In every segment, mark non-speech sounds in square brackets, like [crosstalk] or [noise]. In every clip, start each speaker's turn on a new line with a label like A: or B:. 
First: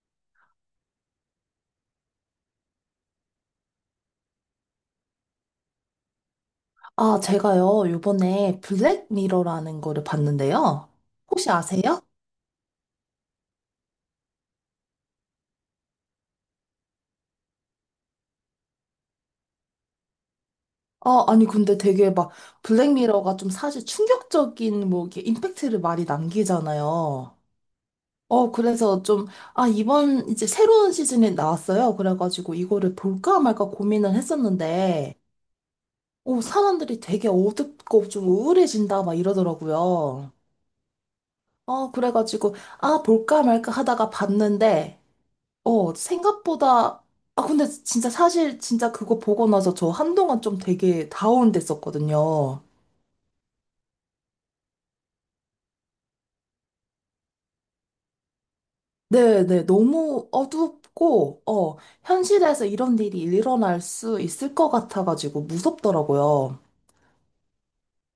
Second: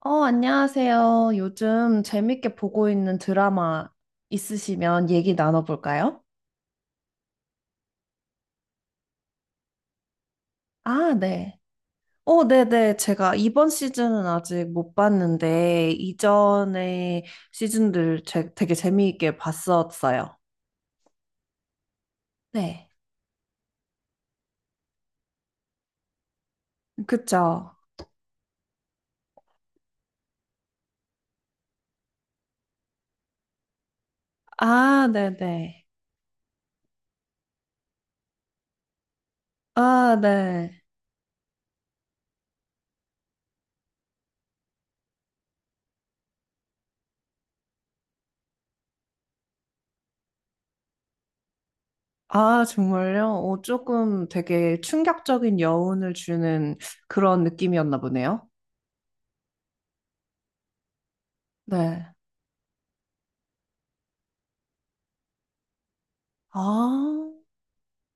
A: 안녕하세요. 요즘 재밌게 보고 있는 드라마 있으시면 얘기 나눠볼까요?
B: 아, 제가요, 요번에 블랙미러라는 거를 봤는데요.
A: 아,
B: 혹시
A: 네.
B: 아세요?
A: 네네. 제가 이번 시즌은 아직 못 봤는데, 이전의 시즌들 되게 재미있게 봤었어요.
B: 아, 아니, 근데 되게 막,
A: 네.
B: 블랙미러가 좀 사실 충격적인, 뭐, 이렇게 임팩트를 많이 남기잖아요.
A: 그쵸.
B: 그래서 좀, 아, 이번 이제 새로운 시즌이 나왔어요. 그래가지고 이거를 볼까 말까 고민을
A: 아,
B: 했었는데,
A: 네네.
B: 사람들이 되게 어둡고 좀 우울해진다, 막
A: 아,
B: 이러더라고요.
A: 네.
B: 그래가지고, 아, 볼까 말까 하다가 봤는데, 생각보다, 아, 근데 진짜 사실 진짜 그거 보고 나서 저 한동안 좀 되게 다운됐었거든요.
A: 아, 정말요? 조금 되게 충격적인 여운을 주는 그런 느낌이었나 보네요.
B: 네네, 너무 어둡고,
A: 네.
B: 현실에서 이런 일이 일어날 수 있을 것 같아가지고 무섭더라고요.
A: 아.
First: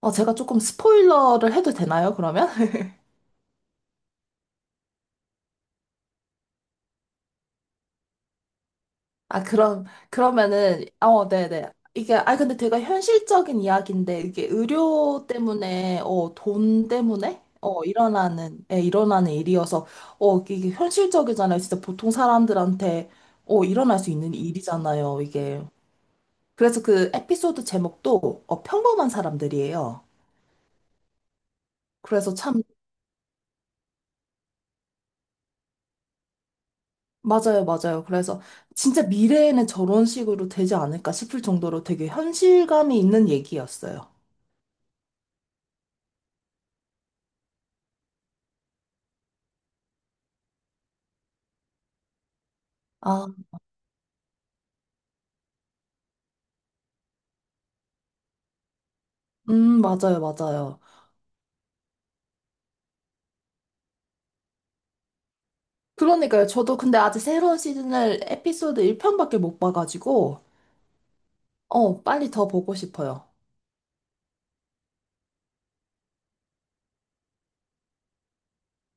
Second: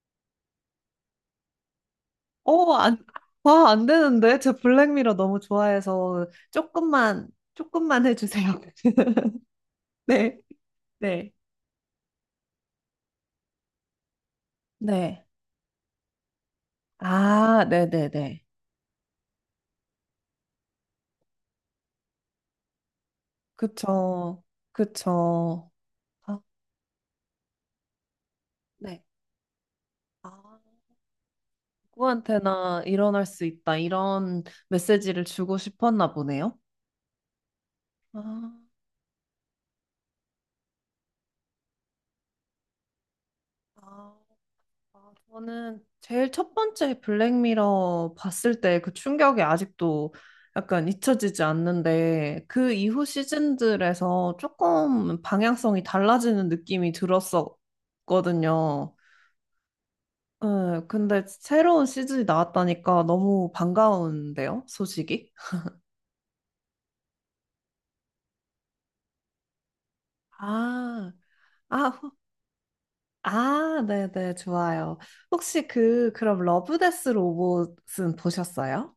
B: 아, 제가 조금 스포일러를 해도 되나요, 그러면?
A: 어, 안, 와, 안 되는데? 제 블랙미러 너무 좋아해서 조금만, 조금만 해주세요. [laughs]
B: 아, 그럼,
A: 네,
B: 그러면은,
A: 네.
B: 네네. 이게, 아, 근데 되게 현실적인 이야기인데, 이게
A: 네.
B: 의료 때문에, 돈 때문에,
A: 아, 네네네.
B: 일어나는, 예, 일어나는 일이어서, 이게 현실적이잖아요. 진짜 보통 사람들한테, 일어날 수 있는
A: 그쵸,
B: 일이잖아요, 이게.
A: 그쵸. 아,
B: 그래서 그 에피소드 제목도,
A: 네.
B: 평범한 사람들이에요.
A: 아,
B: 그래서 참,
A: 누구한테나 일어날 수 있다. 이런 메시지를 주고 싶었나 보네요.
B: 맞아요, 맞아요.
A: 아,
B: 그래서 진짜 미래에는 저런 식으로 되지 않을까 싶을 정도로 되게 현실감이 있는 얘기였어요.
A: 아. 아, 저는 제일 첫 번째 블랙미러 봤을 때 그 충격이 아직도 약간 잊혀지지 않는데 그 이후 시즌들에서 조금 방향성이 달라지는 느낌이 들었었거든요.
B: 맞아요, 맞아요.
A: 네, 근데 새로운 시즌이 나왔다니까 너무 반가운데요, 소식이?
B: 그러니까요. 저도 근데 아직 새로운 시즌을 에피소드 1편밖에 못 봐가지고,
A: 아, 아, 후-
B: 빨리 더 보고 싶어요.
A: 아, 네네, 좋아요. 혹시 그럼 러브데스 로봇은 보셨어요?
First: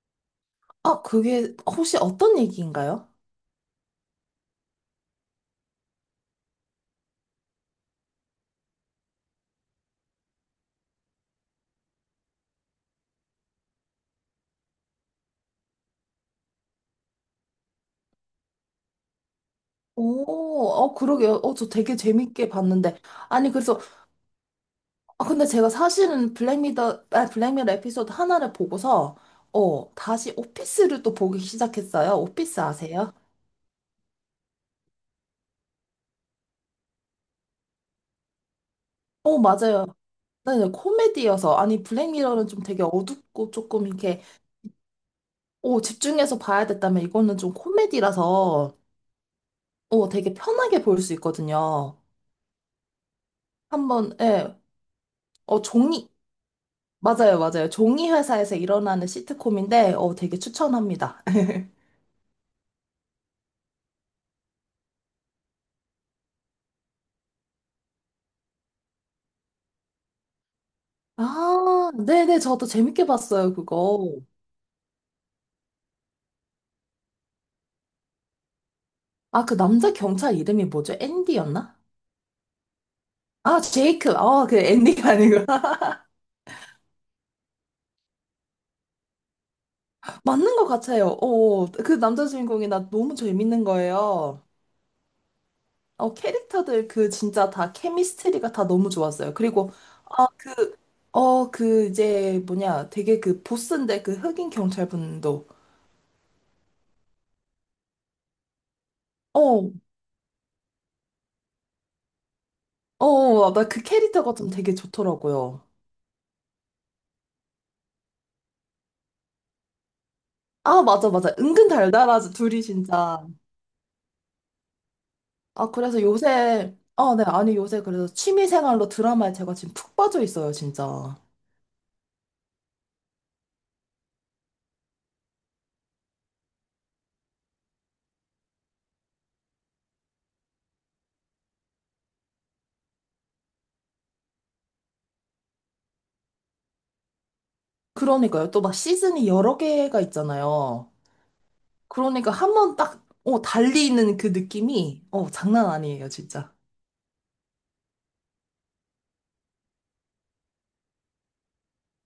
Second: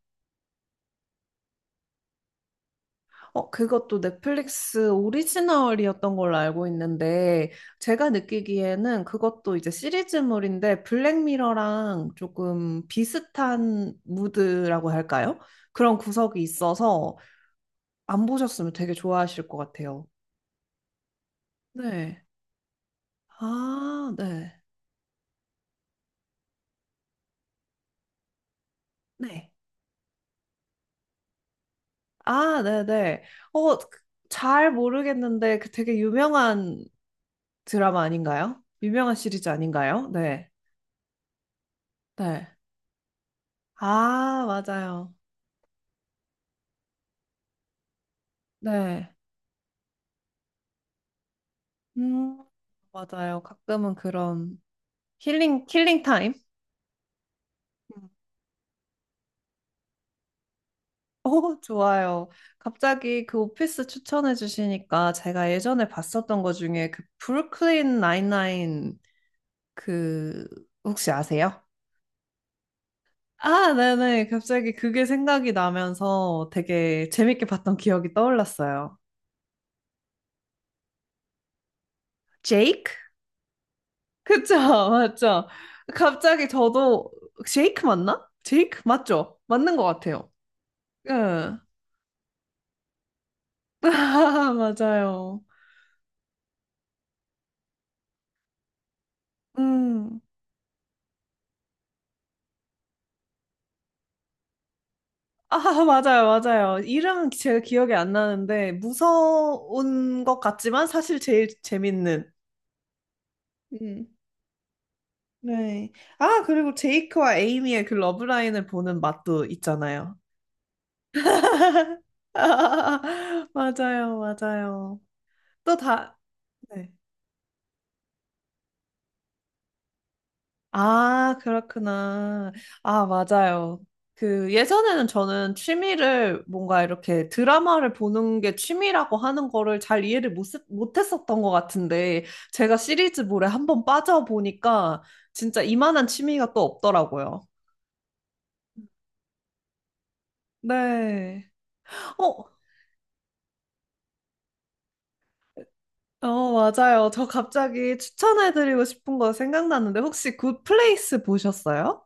B: 아, 그게 혹시 어떤 얘기인가요?
A: 그것도 넷플릭스 오리지널이었던 걸로 알고 있는데, 제가 느끼기에는 그것도 이제 시리즈물인데, 블랙미러랑 조금 비슷한 무드라고 할까요? 그런 구석이 있어서 안 보셨으면 되게 좋아하실 것 같아요.
B: 오, 그러게요. 저 되게
A: 네.
B: 재밌게 봤는데. 아니, 그래서,
A: 아, 네.
B: 아, 근데 제가 사실은 블랙미러 에피소드 하나를 보고서,
A: 네.
B: 다시 오피스를 또 보기 시작했어요. 오피스
A: 아,
B: 아세요?
A: 네네. 어, 그- 잘 모르겠는데, 그 되게 유명한 드라마 아닌가요? 유명한 시리즈
B: 맞아요.
A: 아닌가요? 네.
B: 네, 네, 코미디여서. 아니,
A: 네.
B: 블랙미러는 좀 되게 어둡고 조금 이렇게
A: 아, 맞아요.
B: 오, 집중해서 봐야 됐다면 이거는 좀 코미디라서
A: 네.
B: 되게 편하게 볼 수 있거든요.
A: 음, 맞아요. 가끔은
B: 한번, 예,
A: 그런 힐링, 힐링
B: 종이,
A: 타임?
B: 맞아요, 맞아요.
A: 음.
B: 종이 회사에서 일어나는 시트콤인데, 되게 추천합니다. [laughs]
A: 오, 좋아요. 갑자기 그 오피스 추천해 주시니까 제가 예전에 봤었던 것 중에 그 브루클린 나인나인 그 혹시 아세요?
B: 아, 네네, 저도 재밌게 봤어요,
A: 아,
B: 그거.
A: 네네. 갑자기 그게 생각이 나면서 되게 재밌게 봤던 기억이 떠올랐어요.
B: 아, 그 남자 경찰 이름이 뭐죠? 앤디였나?
A: 제이크?
B: 아, 제이크. 아,
A: 그쵸,
B: 그
A: [laughs]
B: 앤디가 아니구나.
A: 맞죠. 갑자기 저도 제이크 맞나? 제이크 맞죠? 맞는 것
B: [laughs]
A: 같아요.
B: 맞는 것 같아요.
A: 예.
B: 그 남자 주인공이 나 너무 재밌는
A: [laughs]
B: 거예요.
A: 아, 맞아요.
B: 캐릭터들 그 진짜 다 케미스트리가 다 너무 좋았어요. 그리고
A: 음.
B: 아, 그, 그 이제 뭐냐 되게 그 보스인데 그 흑인 경찰분도
A: 아, [laughs] 맞아요, 맞아요. 이름 제가 기억이 안 나는데,
B: 어,
A: 무서운 것 같지만 사실 제일 재밌는.
B: 나 그
A: 음.
B: 캐릭터가 좀 되게 좋더라고요.
A: 네. 아, 그리고 제이크와 에이미의 그 러브라인을 보는 맛도 있잖아요.
B: 아, 맞아, 맞아. 은근 달달하죠,
A: [laughs]
B: 둘이 진짜.
A: 맞아요, 맞아요.
B: 아,
A: 또
B: 그래서
A: 다,
B: 요새,
A: 네.
B: 아, 네, 아니 요새 그래서 취미생활로 드라마에 제가 지금 푹 빠져 있어요, 진짜.
A: 아, 그렇구나. 아, 맞아요. 그 예전에는 저는 취미를 뭔가 이렇게 드라마를 보는 게 취미라고 하는 거를 잘 이해를 못 했었던 것 같은데 제가 시리즈물에 한번 빠져보니까 진짜 이만한 취미가 또 없더라고요.
B: 그러니까요. 또 막 시즌이 여러 개가 있잖아요.
A: 네.
B: 그러니까
A: 어,
B: 한 번 딱, 달리 있는 그 느낌이, 장난 아니에요,
A: 어,
B: 진짜.
A: 맞아요. 저 갑자기 추천해드리고 싶은 거 생각났는데 혹시 굿플레이스 보셨어요?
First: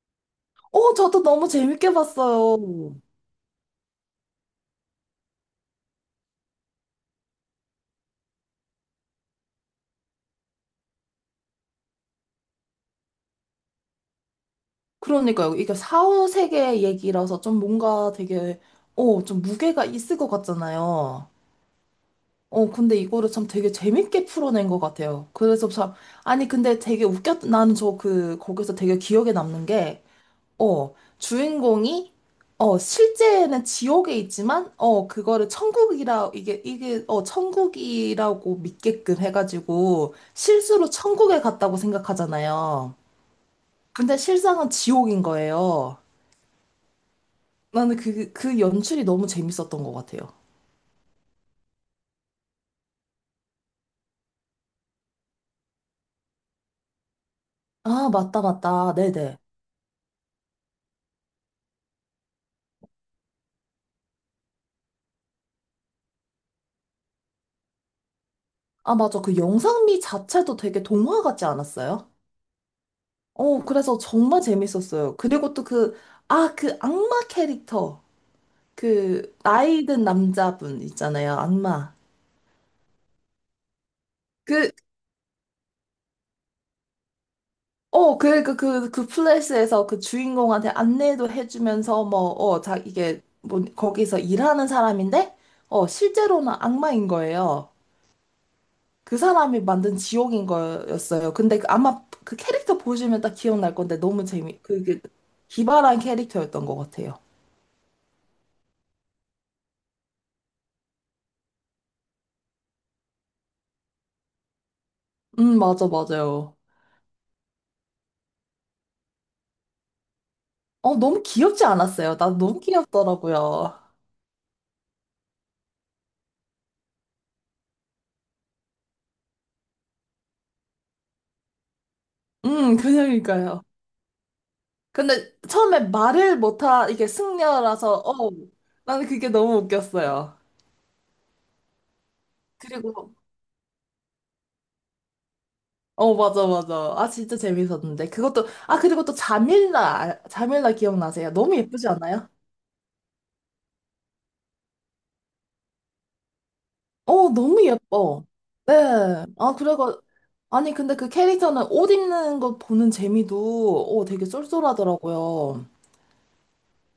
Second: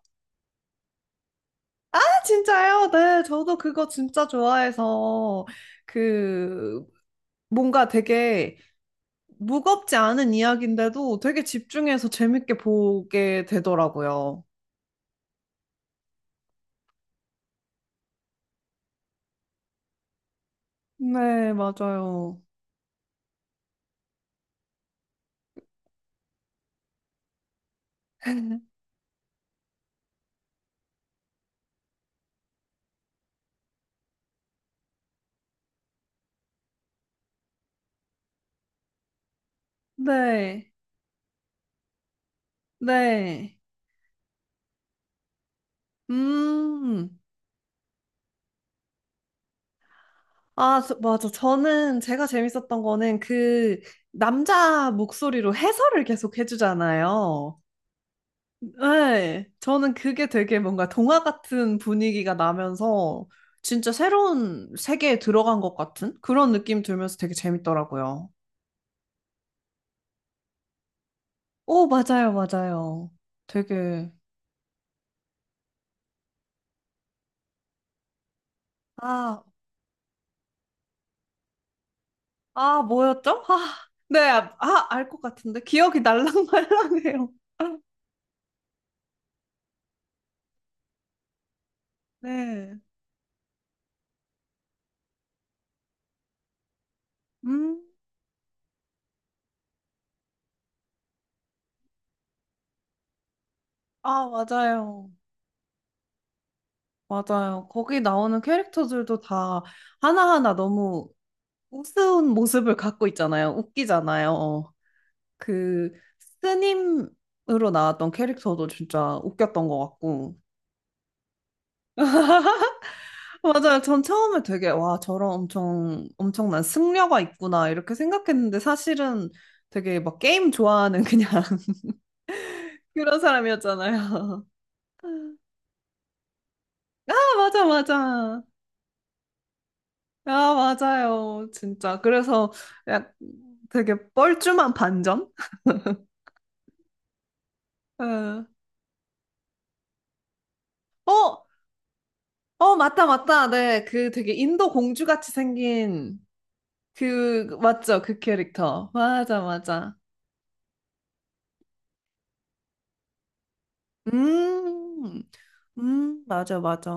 B: 저도 너무 재밌게
A: 아, 진짜요?
B: 봤어요.
A: 네, 저도 그거 진짜 좋아해서 그 뭔가 되게 무겁지 않은 이야기인데도 되게 집중해서 재밌게 보게 되더라고요.
B: 그러니까요. 이게 사후세계 얘기라서 좀 뭔가 되게, 좀 무게가 있을 것 같잖아요.
A: 네, 맞아요.
B: 근데 이거를 참 되게 재밌게 풀어낸 것 같아요. 그래서 참, 아니, 근데 되게 웃겼, 나는 저 그, 거기서
A: [laughs]
B: 되게 기억에 남는 게, 어, 주인공이, 실제는 지옥에 있지만, 그거를 천국이라, 이게 천국이라고 믿게끔 해가지고,
A: 네,
B: 실수로 천국에 갔다고 생각하잖아요.
A: 네.
B: 근데 실상은 지옥인 거예요.
A: 음.
B: 나는 그 연출이 너무 재밌었던 것 같아요.
A: 맞아. 저는 제가 재밌었던 거는 그 남자 목소리로 해설을 계속 해주잖아요.
B: 아, 맞다, 맞다. 네네.
A: 네. 저는 그게 되게 뭔가 동화 같은 분위기가 나면서 진짜 새로운 세계에 들어간 것 같은 그런 느낌 들면서 되게 재밌더라고요.
B: 아, 맞아. 그 영상미 자체도 되게 동화 같지
A: 오,
B: 않았어요?
A: 맞아요, 맞아요.
B: 그래서
A: 되게,
B: 정말 재밌었어요. 그리고 또 그 악마 캐릭터. 그,
A: 아,
B: 나이 든 남자분 있잖아요. 악마.
A: 아, 뭐였죠? 아, 네, 아,
B: 그,
A: 아, 알 것 같은데. 기억이 날랑말랑해요. [laughs]
B: 그 플래시에서 그 주인공한테 안내도 해주면서 뭐, 자,
A: 네.
B: 이게, 뭐, 거기서 일하는 사람인데, 실제로는 악마인 거예요.
A: 음,
B: 그 사람이 만든 지옥인 거였어요. 근데 아마 그 캐릭터 보시면 딱 기억날 건데 너무
A: 아,
B: 재미, 그게
A: 맞아요.
B: 기발한 캐릭터였던 것 같아요.
A: 맞아요. 거기 나오는 캐릭터들도 다 하나하나 너무 우스운 모습을 갖고 있잖아요. 웃기잖아요.
B: 맞아,
A: 그,
B: 맞아요.
A: 스님으로 나왔던 캐릭터도 진짜 웃겼던 것 같고.
B: 너무 귀엽지 않았어요? 나 너무 귀엽더라고요.
A: 맞아요. 전 처음에 되게, 와, 저런 엄청, 엄청난 승려가 있구나, 이렇게 생각했는데 사실은 되게 막 게임 좋아하는 그냥 [laughs] 그런
B: 그냥이니까요.
A: 사람이었잖아요. [laughs]
B: 근데 처음에 말을 못하, 이게
A: 아, 맞아,
B: 승려라서,
A: 맞아.
B: 나는 그게 너무 웃겼어요.
A: 아, 맞아요. 진짜. 그래서 약
B: 그리고,
A: 되게 뻘쭘한 반전?
B: 맞아, 맞아. 아, 진짜
A: [laughs]
B: 재밌었는데.
A: 예.
B: 그것도, 아, 그리고 또 자밀라 기억나세요?
A: 어,
B: 너무 예쁘지 않아요?
A: 어, 맞다, 맞다. 네. 그 되게 인도 공주 같이 생긴 그,
B: 너무
A: 맞죠? 그
B: 예뻐.
A: 캐릭터.
B: 네.
A: 맞아,
B: 아,
A: 맞아.
B: 그래가, 아니, 근데 그 캐릭터는 옷 입는 거 보는 재미도, 되게
A: 음,
B: 쏠쏠하더라고요.
A: 맞아, 맞아.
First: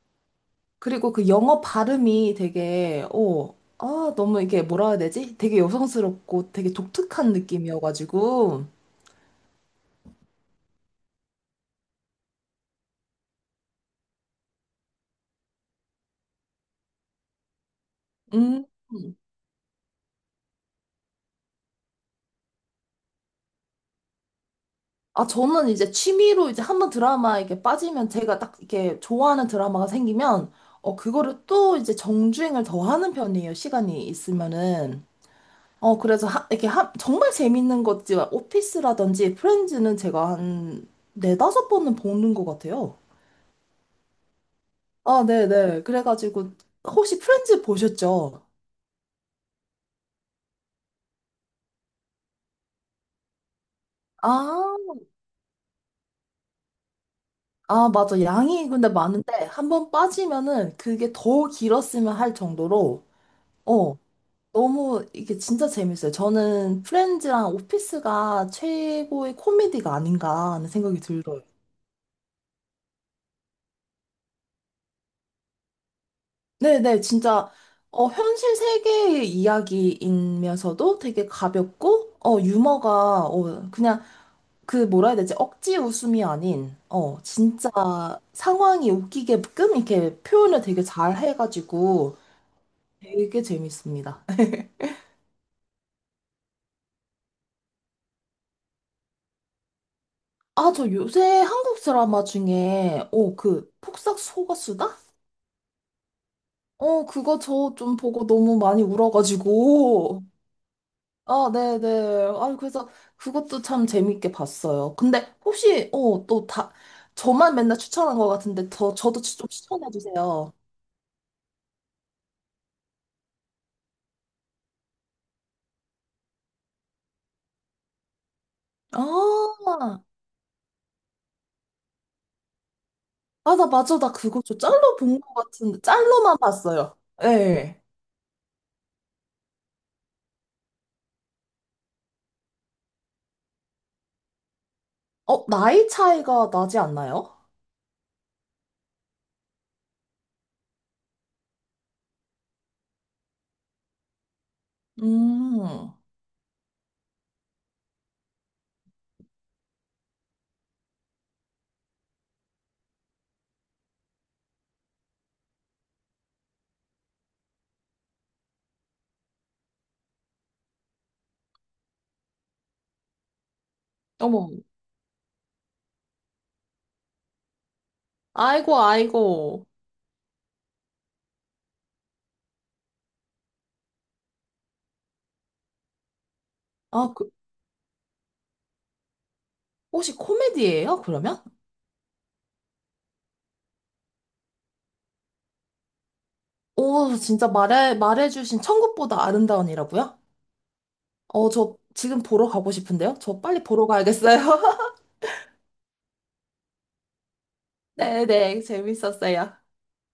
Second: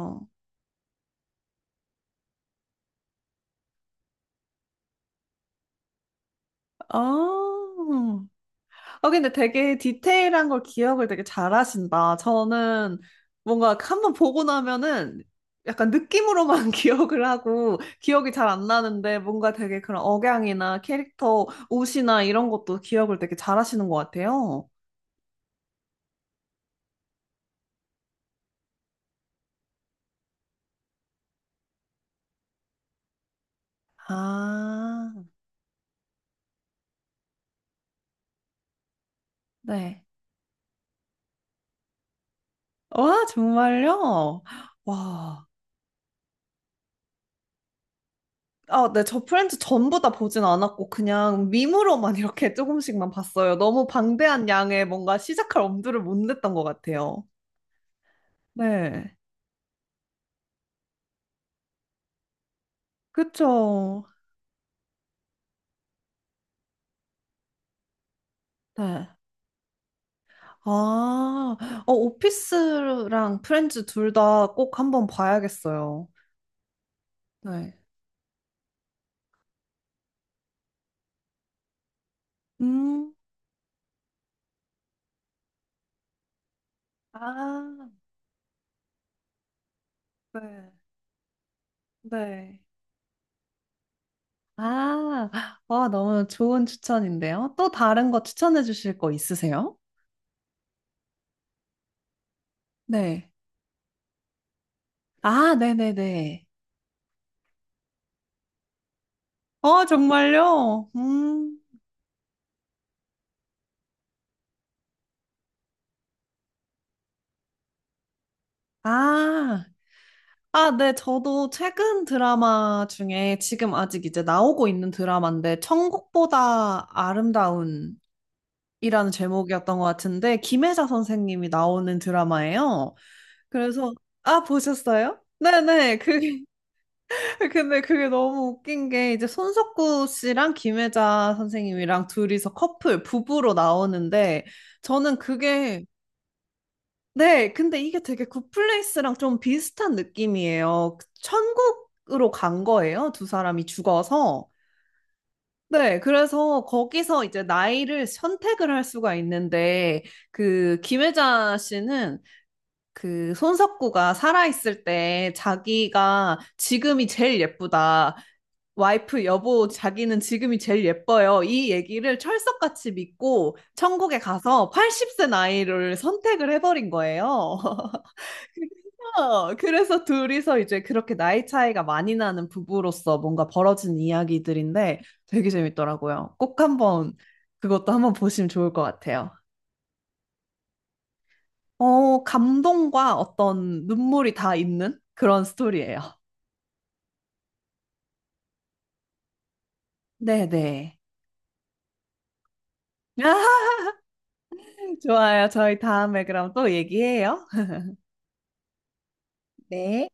B: 그리고 그 영어 발음이 되게, 아, 너무 이게 뭐라 해야 되지? 되게 여성스럽고 되게 독특한
A: 아,
B: 느낌이어가지고,
A: 근데 되게 디테일한 걸 기억을 되게 잘하신다. 저는 뭔가 한번 보고 나면은 약간 느낌으로만 [laughs] 기억을 하고 기억이 잘
B: 음.
A: 안 나는데 뭔가 되게 그런 억양이나 캐릭터 옷이나 이런 것도 기억을 되게 잘하시는 것 같아요.
B: 아, 저는 이제 취미로 이제 한번 드라마 이렇게 빠지면 제가 딱 이렇게 좋아하는 드라마가 생기면, 그거를 또 이제 정주행을 더 하는 편이에요. 시간이 있으면은.
A: 아,
B: 그래서 하, 이렇게 하, 정말 재밌는 것지 오피스라든지 프렌즈는
A: 네.
B: 제가 한 네다섯 번은 보는 것 같아요.
A: 와, 정말요?
B: 아,
A: 와.
B: 네네. 그래가지고 혹시 프렌즈 보셨죠?
A: 아, 네, 저 프렌즈 전부 다 보진 않았고, 그냥 밈으로만 [laughs] 이렇게 조금씩만 봤어요. 너무 방대한 양의
B: 아,
A: 뭔가 시작할 엄두를 못 냈던 것 같아요.
B: 아, 맞아. 양이 근데
A: 네,
B: 많은데 한번 빠지면은 그게 더 길었으면 할 정도로 어,
A: 그쵸.
B: 너무 이게 진짜 재밌어요. 저는 프렌즈랑 오피스가
A: 네.
B: 최고의 코미디가 아닌가 하는 생각이 들어요.
A: 아, 어, 오피스랑 프렌즈 둘 다 꼭 한번 봐야겠어요.
B: 네네, 진짜,
A: 네.
B: 현실 세계의 이야기이면서도 되게 가볍고,
A: 음,
B: 유머가, 그냥, 그, 뭐라 해야 되지? 억지 웃음이 아닌, 진짜
A: 아,
B: 상황이 웃기게끔 이렇게 표현을
A: 네.
B: 되게 잘 해가지고
A: 네.
B: 되게 재밌습니다.
A: 아, 아, 너무 좋은 추천인데요. 또 다른 거 추천해 주실 거 있으세요?
B: 아, 저 요새 한국 드라마 중에,
A: 네.
B: 그, 폭삭 속았수다?
A: 아, 네네네.
B: 그거 저 좀 보고 너무 많이
A: 어,
B: 울어가지고.
A: 정말요?
B: 아,
A: 음.
B: 네네. 아, 그래서 그것도 참 재밌게 봤어요. 근데 혹시, 또 다, 저만 맨날 추천한 것 같은데, 더, 저도 좀
A: 아,
B: 추천해주세요.
A: 아, 네. 저도 최근 드라마 중에 지금 아직 이제 나오고 있는 드라마인데, 천국보다 아름다운이라는
B: 아,
A: 제목이었던 것 같은데, 김혜자 선생님이 나오는 드라마예요.
B: 아, 나
A: 그래서,
B: 맞아. 나 그거
A: 아,
B: 저 짤로
A: 보셨어요?
B: 본 것 같은데,
A: 네네.
B: 짤로만
A: 그게,
B: 봤어요.
A: [laughs]
B: 예.
A: 근데 그게 너무 웃긴 게, 이제 손석구 씨랑 김혜자 선생님이랑 둘이서 커플, 부부로 나오는데, 저는 그게
B: 나이 차이가 나지 않나요?
A: 네, 근데 이게 되게 굿플레이스랑 좀 비슷한 느낌이에요. 그 천국으로 간 거예요, 두 사람이 죽어서.
B: 음,
A: 네, 그래서 거기서 이제 나이를 선택을 할 수가 있는데, 그 김혜자 씨는 그 손석구가 살아있을 때 자기가 지금이 제일 예쁘다. 와이프, 여보, 자기는 지금이 제일 예뻐요. 이 얘기를 철석같이 믿고 천국에
B: 어머.
A: 가서 80세 나이를 선택을 해버린 거예요. [laughs]
B: 아이고,
A: 그래서,
B: 아이고.
A: 그래서 둘이서 이제 그렇게 나이 차이가 많이 나는 부부로서 뭔가 벌어진 이야기들인데 되게 재밌더라고요. 꼭
B: 아,
A: 한번
B: 그,
A: 그것도 한번 보시면 좋을 것 같아요.
B: 혹시 코미디예요, 그러면?
A: 어, 감동과 어떤 눈물이 다 있는 그런 스토리예요.
B: 오, 진짜 말해주신 천국보다 아름다운이라고요?
A: 네네.
B: 저 지금 보러 가고 싶은데요?
A: 아,
B: 저 빨리
A: [laughs]
B: 보러 가야겠어요. [laughs]
A: 좋아요. 저희 다음에 그럼 또 얘기해요.
B: 네네, 재밌었어요.
A: 네.